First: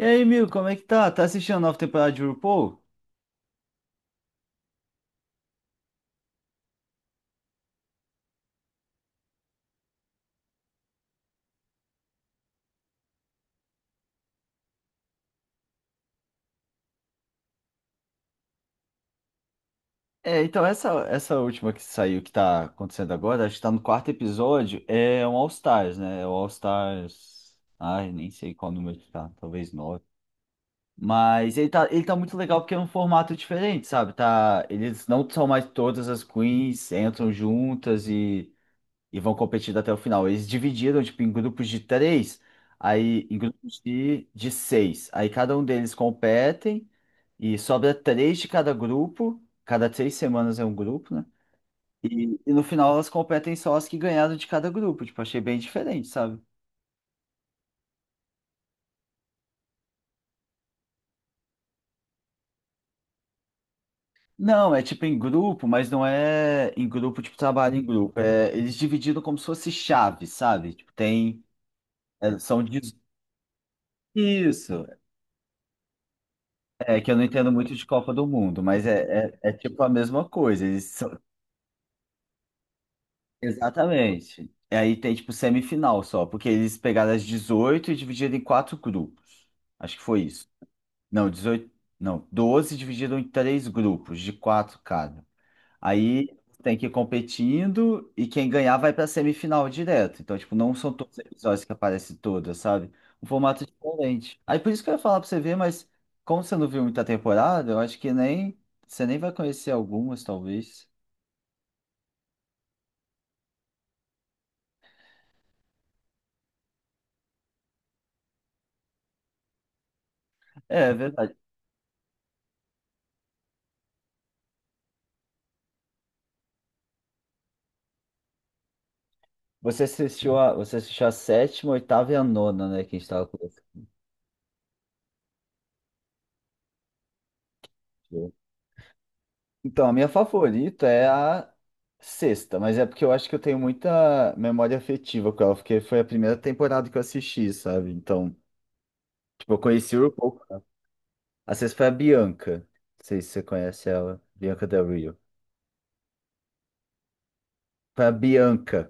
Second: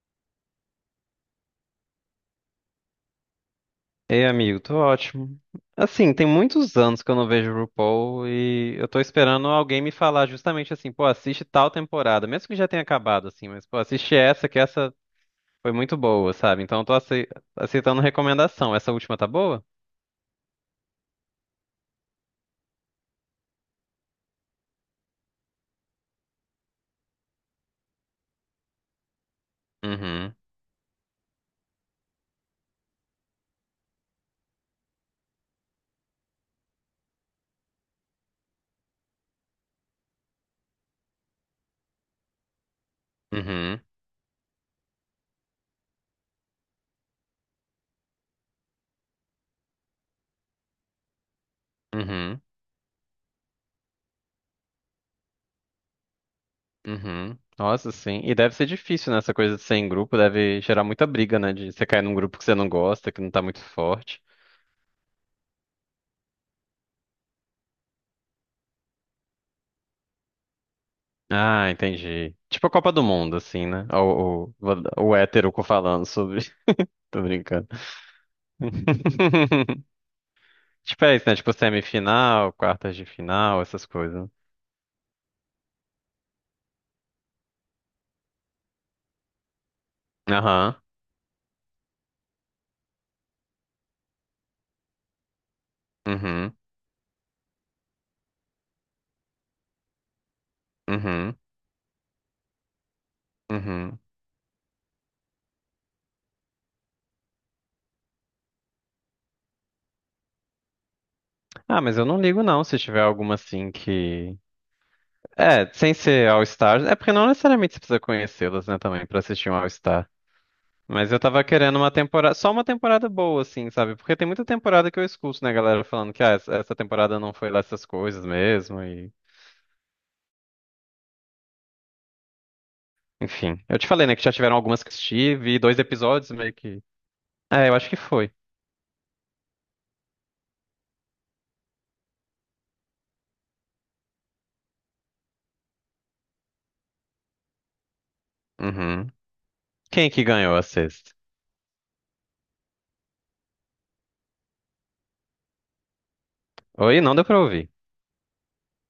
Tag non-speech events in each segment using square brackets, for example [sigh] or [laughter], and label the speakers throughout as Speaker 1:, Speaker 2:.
Speaker 1: E aí, Mil, como é que tá? Tá assistindo a nova temporada de RuPaul?
Speaker 2: Ei, amigo, tô ótimo. Assim, tem muitos anos que eu não vejo o RuPaul e eu tô esperando alguém me falar justamente assim, pô, assiste tal temporada, mesmo que já tenha acabado, assim, mas pô, assiste essa, que essa foi muito boa, sabe? Então eu tô aceitando recomendação. Essa última tá boa?
Speaker 1: É, então essa última que saiu, que tá acontecendo agora, acho que tá no quarto episódio, é um All Stars, né? É o All Stars. Ai, nem sei qual número que tá, talvez nove.
Speaker 2: Uhum,
Speaker 1: Mas ele tá muito legal porque é um formato diferente, sabe? Tá, eles não são mais todas as queens, entram juntas e vão competindo até o final. Eles dividiram, tipo, em grupos de três, aí em grupos
Speaker 2: uhum,
Speaker 1: de seis. Aí cada um deles competem e sobra três de cada grupo. Cada três semanas é um grupo, né? E,
Speaker 2: uhum,
Speaker 1: e no final elas competem só as que ganharam de cada grupo. Tipo, achei bem diferente, sabe?
Speaker 2: uhum. Nossa, sim. E deve ser difícil, né? Essa coisa de ser em grupo deve gerar muita briga, né? De você cair num grupo que você não gosta, que não tá muito forte.
Speaker 1: Não, é tipo em grupo, mas não é em grupo, tipo, trabalho em grupo. É, eles dividiram como se fosse chave, sabe? Tipo, tem.
Speaker 2: Ah, entendi.
Speaker 1: É, são
Speaker 2: Tipo a
Speaker 1: de.
Speaker 2: Copa do Mundo, assim, né? O,
Speaker 1: Isso.
Speaker 2: o, o hétero falando sobre.
Speaker 1: É
Speaker 2: [laughs]
Speaker 1: que eu
Speaker 2: Tô
Speaker 1: não entendo
Speaker 2: brincando.
Speaker 1: muito de Copa do Mundo, mas é tipo
Speaker 2: [laughs]
Speaker 1: a mesma coisa.
Speaker 2: Tipo, é isso, né? Tipo semifinal, quartas de final, essas coisas.
Speaker 1: Exatamente. E aí tem tipo semifinal só, porque eles pegaram as 18 e dividiram em quatro grupos. Acho que foi isso.
Speaker 2: Aham.
Speaker 1: Não, 18. Não, 12 dividiram em três grupos, de quatro cada. Aí
Speaker 2: Uhum.
Speaker 1: tem que ir competindo e quem ganhar vai pra semifinal direto. Então, tipo, não são todos os
Speaker 2: Uhum.
Speaker 1: episódios que aparecem todas, sabe? Um formato
Speaker 2: Uhum.
Speaker 1: diferente. Aí por isso que eu ia falar pra você ver, mas como você não viu muita temporada, eu acho que nem você nem vai conhecer algumas, talvez.
Speaker 2: Ah, mas eu não ligo, não, se tiver alguma assim que. É, sem ser All Stars. É porque não necessariamente você precisa conhecê-las, né, também, pra assistir um All Star.
Speaker 1: É, é
Speaker 2: Mas eu
Speaker 1: verdade.
Speaker 2: tava querendo uma temporada, só uma temporada boa, assim, sabe? Porque tem muita temporada que eu escuto, né, galera, falando que ah, essa temporada não foi lá essas coisas mesmo, e
Speaker 1: Você assistiu a sétima, oitava e a nona, né? Que a gente tava
Speaker 2: enfim. Eu
Speaker 1: conversando.
Speaker 2: te falei, né, que já tiveram algumas que assisti vi dois episódios meio que. É, eu acho que foi.
Speaker 1: Então, a minha favorita é a sexta, mas é porque eu acho que eu tenho muita memória afetiva com ela, porque foi a primeira temporada que eu assisti, sabe? Então,
Speaker 2: Uhum.
Speaker 1: eu conheci o
Speaker 2: Quem que
Speaker 1: RuPaul,
Speaker 2: ganhou a
Speaker 1: cara.
Speaker 2: sexta?
Speaker 1: A sexta foi a Bianca. Não sei se você conhece ela. Bianca Del Rio.
Speaker 2: Oi, não deu pra ouvir.
Speaker 1: Foi a Bianca.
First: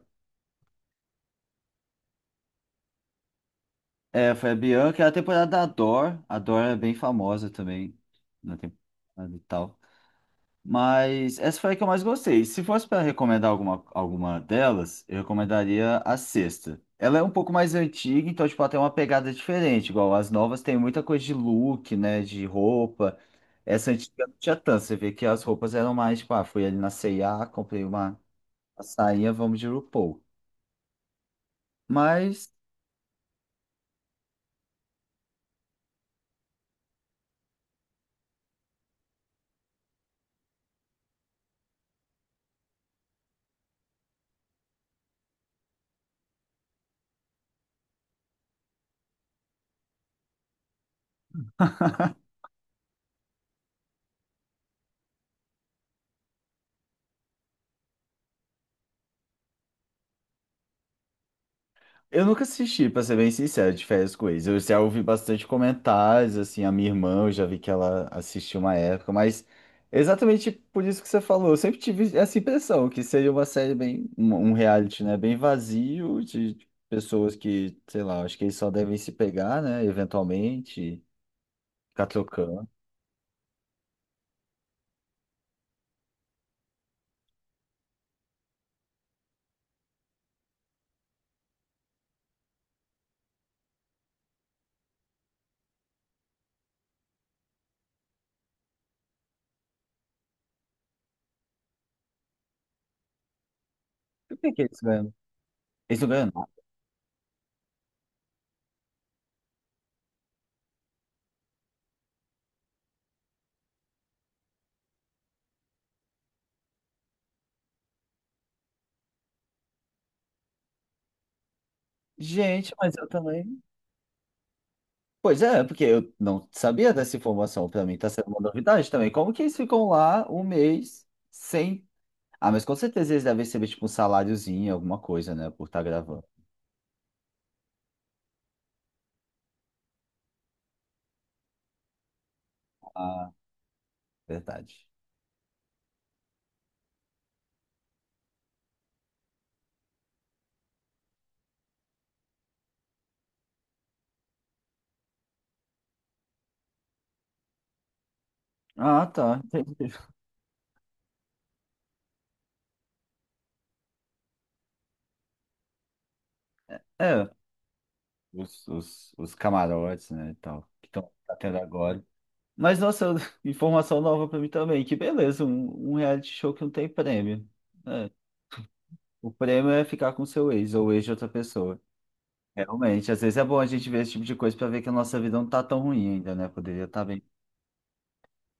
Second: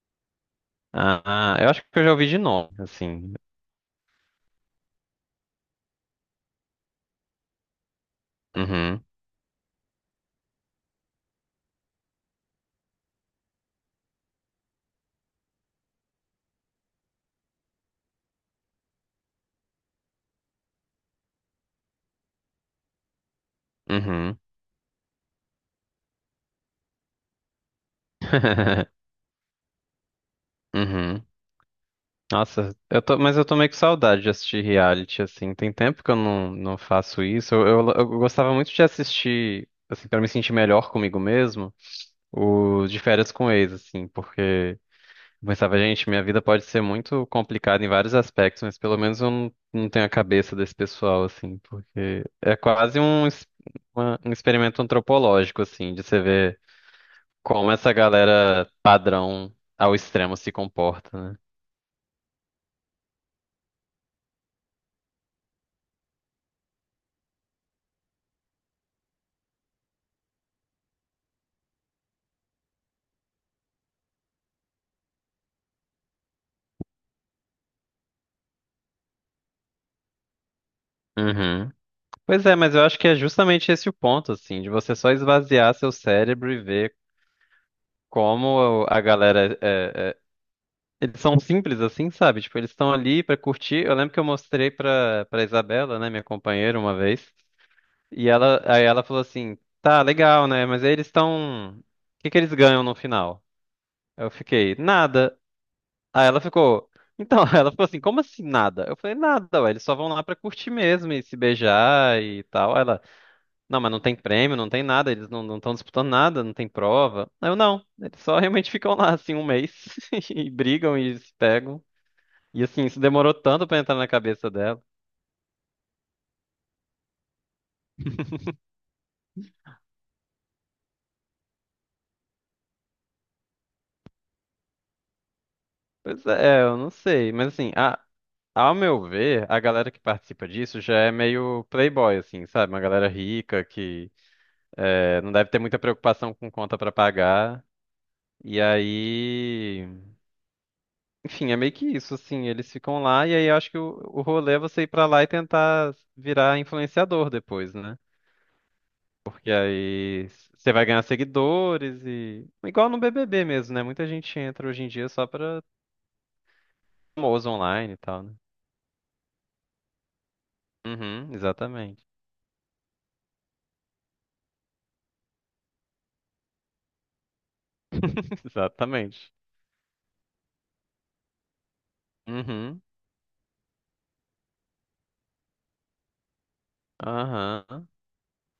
Speaker 2: Ah, ah, eu acho que eu já ouvi de nome, assim.
Speaker 1: É, foi a Bianca. É a temporada da Dor. A Dor é bem famosa também na
Speaker 2: Uhum,
Speaker 1: temporada e tal. Mas essa foi a que eu mais gostei. Se fosse para recomendar alguma, alguma delas, eu recomendaria a sexta. Ela é um pouco mais antiga, então, tipo, ela tem uma pegada diferente. Igual as novas tem muita coisa de look, né? De roupa. Essa antiga não
Speaker 2: uhum.
Speaker 1: tinha tanto. Você vê que as roupas eram mais, tipo, ah, fui ali na C&A, comprei uma a
Speaker 2: [laughs]
Speaker 1: sainha, vamos de RuPaul.
Speaker 2: Uhum.
Speaker 1: Mas
Speaker 2: Nossa, eu tô, mas eu tô meio com saudade de assistir reality, assim. Tem tempo que eu não, não faço isso. Eu gostava muito de assistir, assim, pra me sentir melhor comigo mesmo, o de férias com ex, assim, porque eu pensava, gente, minha vida pode ser muito complicada em vários aspectos, mas pelo menos eu não, não tenho a cabeça desse pessoal, assim, porque é quase um, uma- um experimento antropológico, assim, de você ver como essa galera padrão ao extremo se comporta, né?
Speaker 1: eu nunca assisti, pra ser bem sincero, de férias com ex. Eu já ouvi bastante comentários, assim, a minha irmã, eu já vi que ela assistiu uma época, mas exatamente por isso que você falou, eu sempre tive essa impressão, que seria uma série bem, um reality, né, bem vazio, de pessoas que, sei lá, acho que eles só devem se pegar, né, eventualmente,
Speaker 2: Uhum.
Speaker 1: ficar
Speaker 2: Pois é,
Speaker 1: trocando.
Speaker 2: mas eu acho que é justamente esse o ponto, assim, de você só esvaziar seu cérebro e ver como a galera é, eles são simples assim, sabe? Tipo, eles estão ali pra curtir. Eu lembro que eu mostrei pra para Isabela, né, minha companheira, uma vez, e ela aí ela falou assim: "Tá, legal, né? Mas aí eles estão o que eles ganham no final?" Eu
Speaker 1: Por que que
Speaker 2: fiquei:
Speaker 1: eles ganham?
Speaker 2: "Nada".
Speaker 1: Eles não
Speaker 2: Aí
Speaker 1: ganham
Speaker 2: ela
Speaker 1: nada.
Speaker 2: ficou. Então, [laughs] ela ficou assim, como assim nada? Eu falei, nada, ué, eles só vão lá pra curtir mesmo e se beijar e tal. Aí ela, não, mas não tem prêmio, não tem nada, eles não estão disputando nada, não tem prova. Aí eu não, eles só [laughs] realmente ficam lá assim um mês [laughs] e brigam e se pegam. E
Speaker 1: Gente,
Speaker 2: assim,
Speaker 1: mas
Speaker 2: isso
Speaker 1: eu
Speaker 2: demorou
Speaker 1: também.
Speaker 2: tanto pra entrar na cabeça dela.
Speaker 1: Pois é, porque eu não sabia dessa informação. Para mim, tá sendo uma novidade também. Como que eles ficam lá um mês sem. Ah, mas com certeza eles devem receber tipo um saláriozinho, alguma coisa, né? Por estar gravando.
Speaker 2: Pois é, eu não sei, mas assim, ao meu ver, a galera que participa disso já é meio playboy, assim, sabe? Uma galera
Speaker 1: Ah,
Speaker 2: rica que
Speaker 1: verdade.
Speaker 2: é, não deve ter muita preocupação com conta pra pagar. E aí. Enfim, é meio que isso, assim, eles ficam lá e aí eu acho que o rolê é você ir pra lá e tentar virar influenciador depois, né?
Speaker 1: Ah, tá,
Speaker 2: Porque
Speaker 1: entendi.
Speaker 2: aí você vai ganhar seguidores e... Igual no BBB mesmo, né? Muita gente entra hoje em dia só pra
Speaker 1: É,
Speaker 2: famoso online e tal, né?
Speaker 1: os camarotes, né? E tal, que estão
Speaker 2: Uhum,
Speaker 1: tendo agora.
Speaker 2: exatamente.
Speaker 1: Mas, nossa, [laughs] informação nova para mim também. Que beleza, um reality show que não tem prêmio. É,
Speaker 2: [laughs]
Speaker 1: o
Speaker 2: Exatamente.
Speaker 1: prêmio é ficar com seu ex ou ex de outra pessoa.
Speaker 2: Uhum,
Speaker 1: Realmente, às vezes é bom a gente ver esse tipo de coisa para ver que a nossa vida não tá tão ruim ainda, né? Poderia estar bem.
Speaker 2: aham.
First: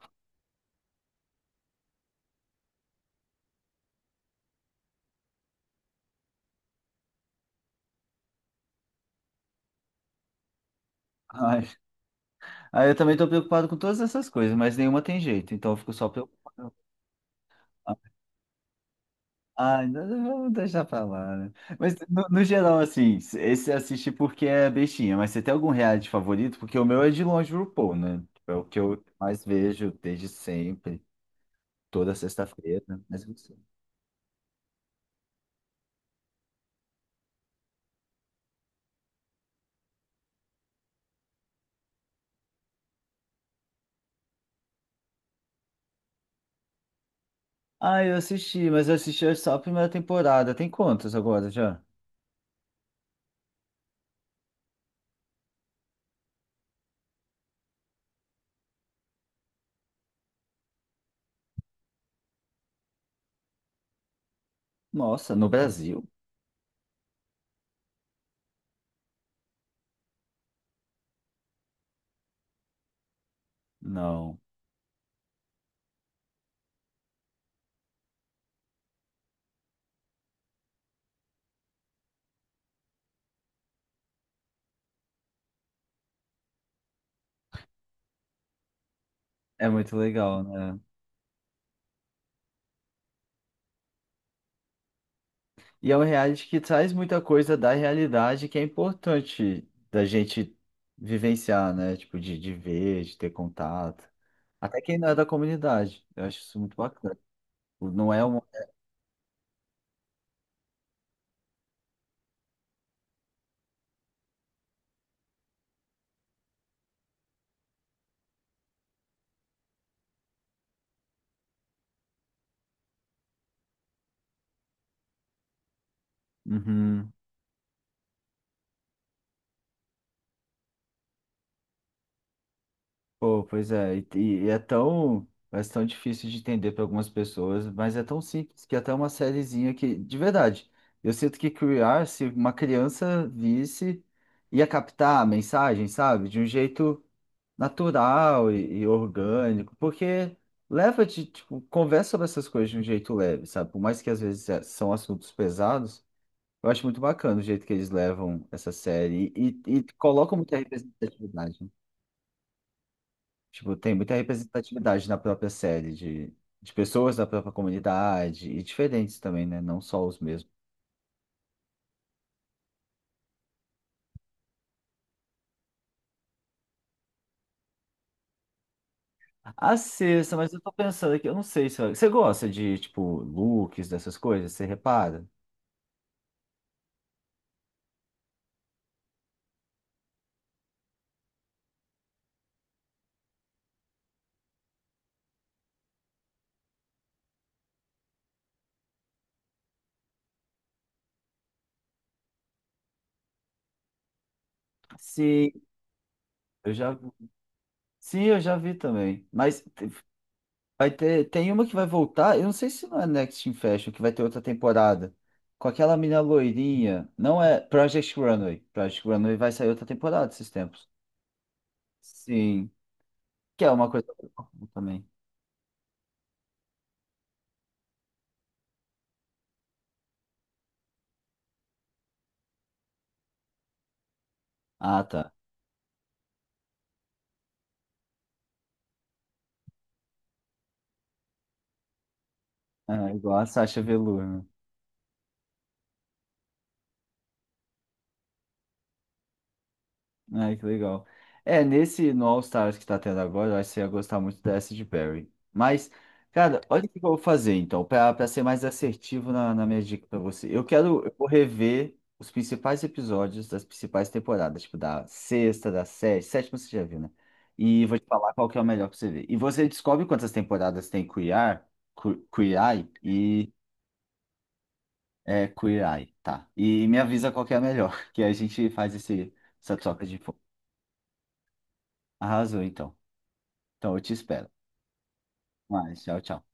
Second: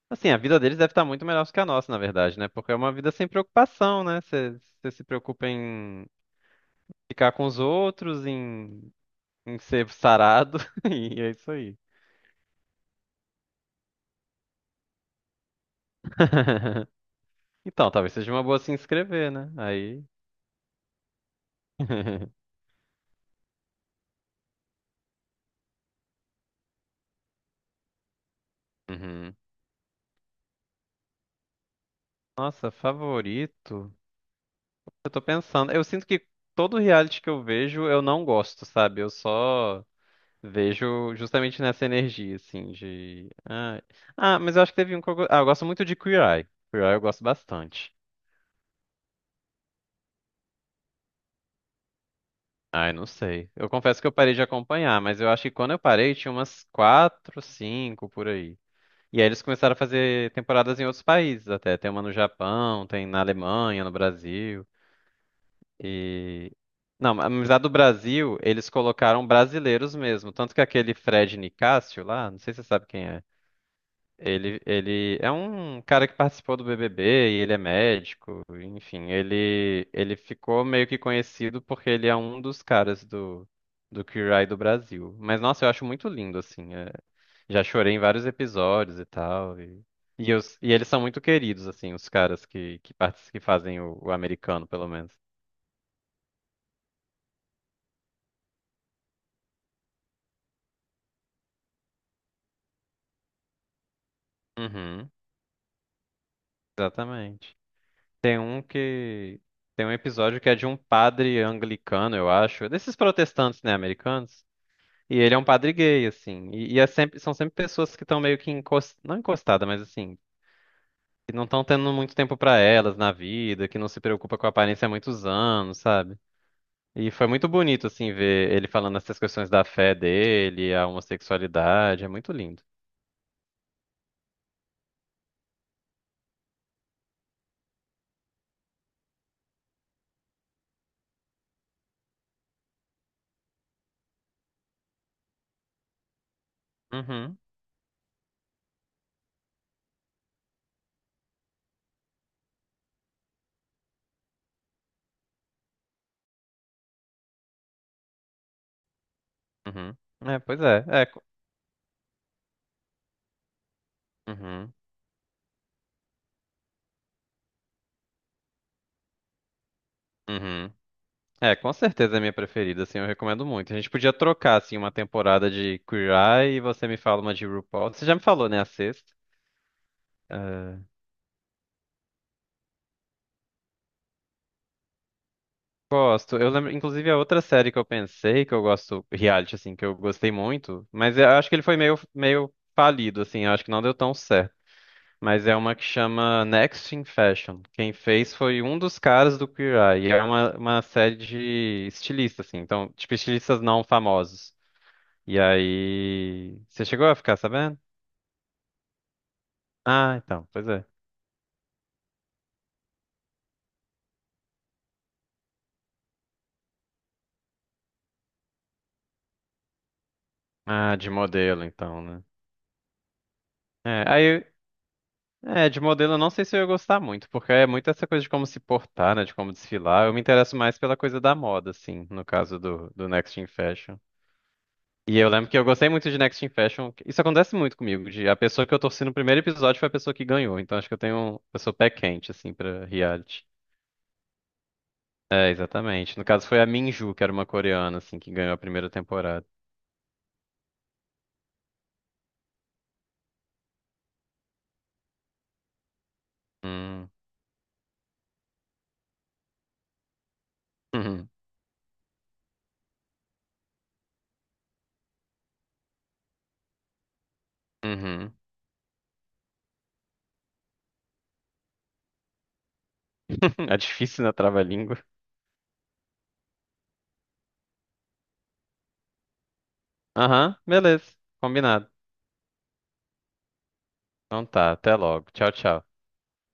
Speaker 2: Assim, a vida deles deve estar muito melhor que a nossa, na verdade, né? Porque é uma vida sem preocupação, né? Você se preocupa em ficar com os outros, em em ser sarado, [laughs] e é isso
Speaker 1: Ai,
Speaker 2: aí.
Speaker 1: aí eu também tô preocupado com todas essas coisas, mas nenhuma tem jeito, então eu fico só preocupado.
Speaker 2: [laughs] Então, talvez seja uma boa se inscrever, né?
Speaker 1: Ai,
Speaker 2: Aí.
Speaker 1: não, vamos deixar pra lá, né? Mas no
Speaker 2: [laughs]
Speaker 1: geral, assim, esse assiste porque é bestinha, mas você tem algum reality favorito? Porque o meu é de longe o RuPaul, né? Tipo, é o que eu
Speaker 2: Uhum.
Speaker 1: mais vejo desde sempre, toda
Speaker 2: Nossa,
Speaker 1: sexta-feira, né? Mas você.
Speaker 2: favorito? Eu tô pensando. Eu sinto que todo reality que eu vejo eu não gosto, sabe? Eu só vejo justamente nessa energia, assim, de. Ah, ah, mas eu acho que teve um que eu... ah, eu gosto muito de Queer Eye. Queer Eye eu gosto bastante.
Speaker 1: Ah, eu assisti, mas eu assisti só a primeira temporada. Tem quantas agora já?
Speaker 2: Ai, não sei. Eu confesso que eu parei de acompanhar, mas eu acho que quando eu parei tinha umas quatro, cinco por aí. E aí eles começaram a fazer temporadas em outros países até. Tem uma no Japão, tem na Alemanha, no Brasil.
Speaker 1: Nossa, no Brasil?
Speaker 2: E. Não, mas a do Brasil, eles colocaram brasileiros mesmo. Tanto que aquele Fred Nicásio lá, não sei se você sabe quem é.
Speaker 1: Não.
Speaker 2: Ele é um cara que participou do BBB e ele é médico, enfim, ele ficou meio que conhecido porque ele é um dos caras do Queer Eye do Brasil. Mas, nossa, eu acho muito lindo, assim, é- já chorei em vários episódios e tal,
Speaker 1: É muito
Speaker 2: e,
Speaker 1: legal,
Speaker 2: e
Speaker 1: né?
Speaker 2: eles são muito queridos, assim, os caras que, que fazem o americano, pelo menos.
Speaker 1: E é um reality que traz muita coisa da realidade que é importante da gente vivenciar, né? Tipo, de ver, de ter contato. Até quem não
Speaker 2: Uhum,
Speaker 1: é da comunidade. Eu acho isso muito bacana.
Speaker 2: exatamente.
Speaker 1: Tipo, não é
Speaker 2: Tem
Speaker 1: uma.
Speaker 2: um que, tem um episódio que é de um padre anglicano, eu acho, desses protestantes, né, americanos? E ele é um padre gay, assim. E é sempre, são sempre pessoas que estão meio que encost... não encostada, mas assim, que não estão tendo muito tempo pra elas na vida, que não se preocupa com a aparência há muitos anos, sabe? E
Speaker 1: Uhum.
Speaker 2: foi muito bonito, assim, ver ele falando essas questões da fé dele, a homossexualidade, é muito lindo.
Speaker 1: Pô, pois é. E, é tão. É tão difícil de entender para algumas pessoas, mas é tão simples que até uma sériezinha que, de verdade, eu sinto que criar, se uma criança visse, ia captar a mensagem, sabe? De um jeito
Speaker 2: Uhum,
Speaker 1: natural e orgânico, porque leva de, tipo, conversa sobre essas coisas de um jeito leve, sabe? Por mais que às vezes são assuntos pesados, eu acho muito bacana o jeito que eles levam essa série e
Speaker 2: uhum.
Speaker 1: colocam
Speaker 2: É,
Speaker 1: muita
Speaker 2: pois é. É, co-
Speaker 1: representatividade, né? Tipo, tem muita
Speaker 2: uhum,
Speaker 1: representatividade na própria série de pessoas da própria comunidade e diferentes também, né? Não só os mesmos.
Speaker 2: uhum. É, com certeza é minha preferida, assim, eu recomendo muito. A gente podia trocar, assim, uma temporada de Queer Eye e você me fala uma de RuPaul. Você já me falou, né, a sexta?
Speaker 1: A sexta, mas eu tô
Speaker 2: Ah,
Speaker 1: pensando aqui, eu não sei se você gosta de, tipo, looks, dessas coisas, você repara?
Speaker 2: gosto. Eu lembro, inclusive, a outra série que eu pensei que eu gosto, reality, assim, que eu gostei muito, mas eu acho que ele foi meio, meio falido, assim, eu acho que não deu tão certo. Mas é uma que chama Next in Fashion. Quem fez foi um dos caras do Queer Eye. E é uma série de estilistas, assim. Então, tipo, estilistas não famosos. E
Speaker 1: Sim,
Speaker 2: aí.
Speaker 1: eu
Speaker 2: Você
Speaker 1: já.
Speaker 2: chegou a ficar sabendo?
Speaker 1: Sim, eu já vi também. Mas
Speaker 2: Ah, então, pois é.
Speaker 1: vai ter, tem uma que vai voltar, eu não sei se não é Next in Fashion, que vai ter outra temporada. Com aquela mina loirinha, não é Project Runway. Project Runway vai sair outra temporada esses tempos.
Speaker 2: Ah, de modelo, então, né?
Speaker 1: Sim, que é uma
Speaker 2: É,
Speaker 1: coisa
Speaker 2: aí
Speaker 1: também.
Speaker 2: é, de modelo eu não sei se eu ia gostar muito, porque é muito essa coisa de como se portar, né, de como desfilar. Eu me interesso mais pela coisa da moda, assim, no caso do Next in Fashion.
Speaker 1: Ah,
Speaker 2: E eu
Speaker 1: tá.
Speaker 2: lembro que eu gostei muito de Next in Fashion. Isso acontece muito comigo, de a pessoa que eu torci no primeiro episódio foi a pessoa que ganhou. Então acho que eu tenho, um, eu sou pé quente, assim, pra
Speaker 1: Ah, igual
Speaker 2: reality.
Speaker 1: a Sasha Velour, né?
Speaker 2: É, exatamente. No caso foi a Minju, que era uma coreana, assim, que ganhou a primeira temporada.
Speaker 1: Ai, que legal. É, nesse no All Stars que tá tendo agora, eu acho que você ia gostar muito dessa de Barry. Mas, cara, olha o que eu
Speaker 2: Hum.
Speaker 1: vou fazer então, pra ser mais assertivo na minha dica pra você. Eu vou
Speaker 2: Uhum.
Speaker 1: rever os principais episódios das principais temporadas, tipo da sexta, da sétima, sétima você já viu, né? E vou te falar
Speaker 2: Uhum.
Speaker 1: qual que é o melhor pra você ver. E você descobre quantas temporadas tem Queer, Queer Eye,
Speaker 2: [laughs] É difícil na trava-língua.
Speaker 1: é, Queer Eye, tá? E me avisa qual que é a melhor, [laughs] que a gente faz essa troca de info.
Speaker 2: Aham, beleza. Combinado.
Speaker 1: Arrasou então. Então eu te
Speaker 2: Então
Speaker 1: espero.
Speaker 2: tá, até logo. Tchau, tchau.
Speaker 1: Mas, tchau, tchau.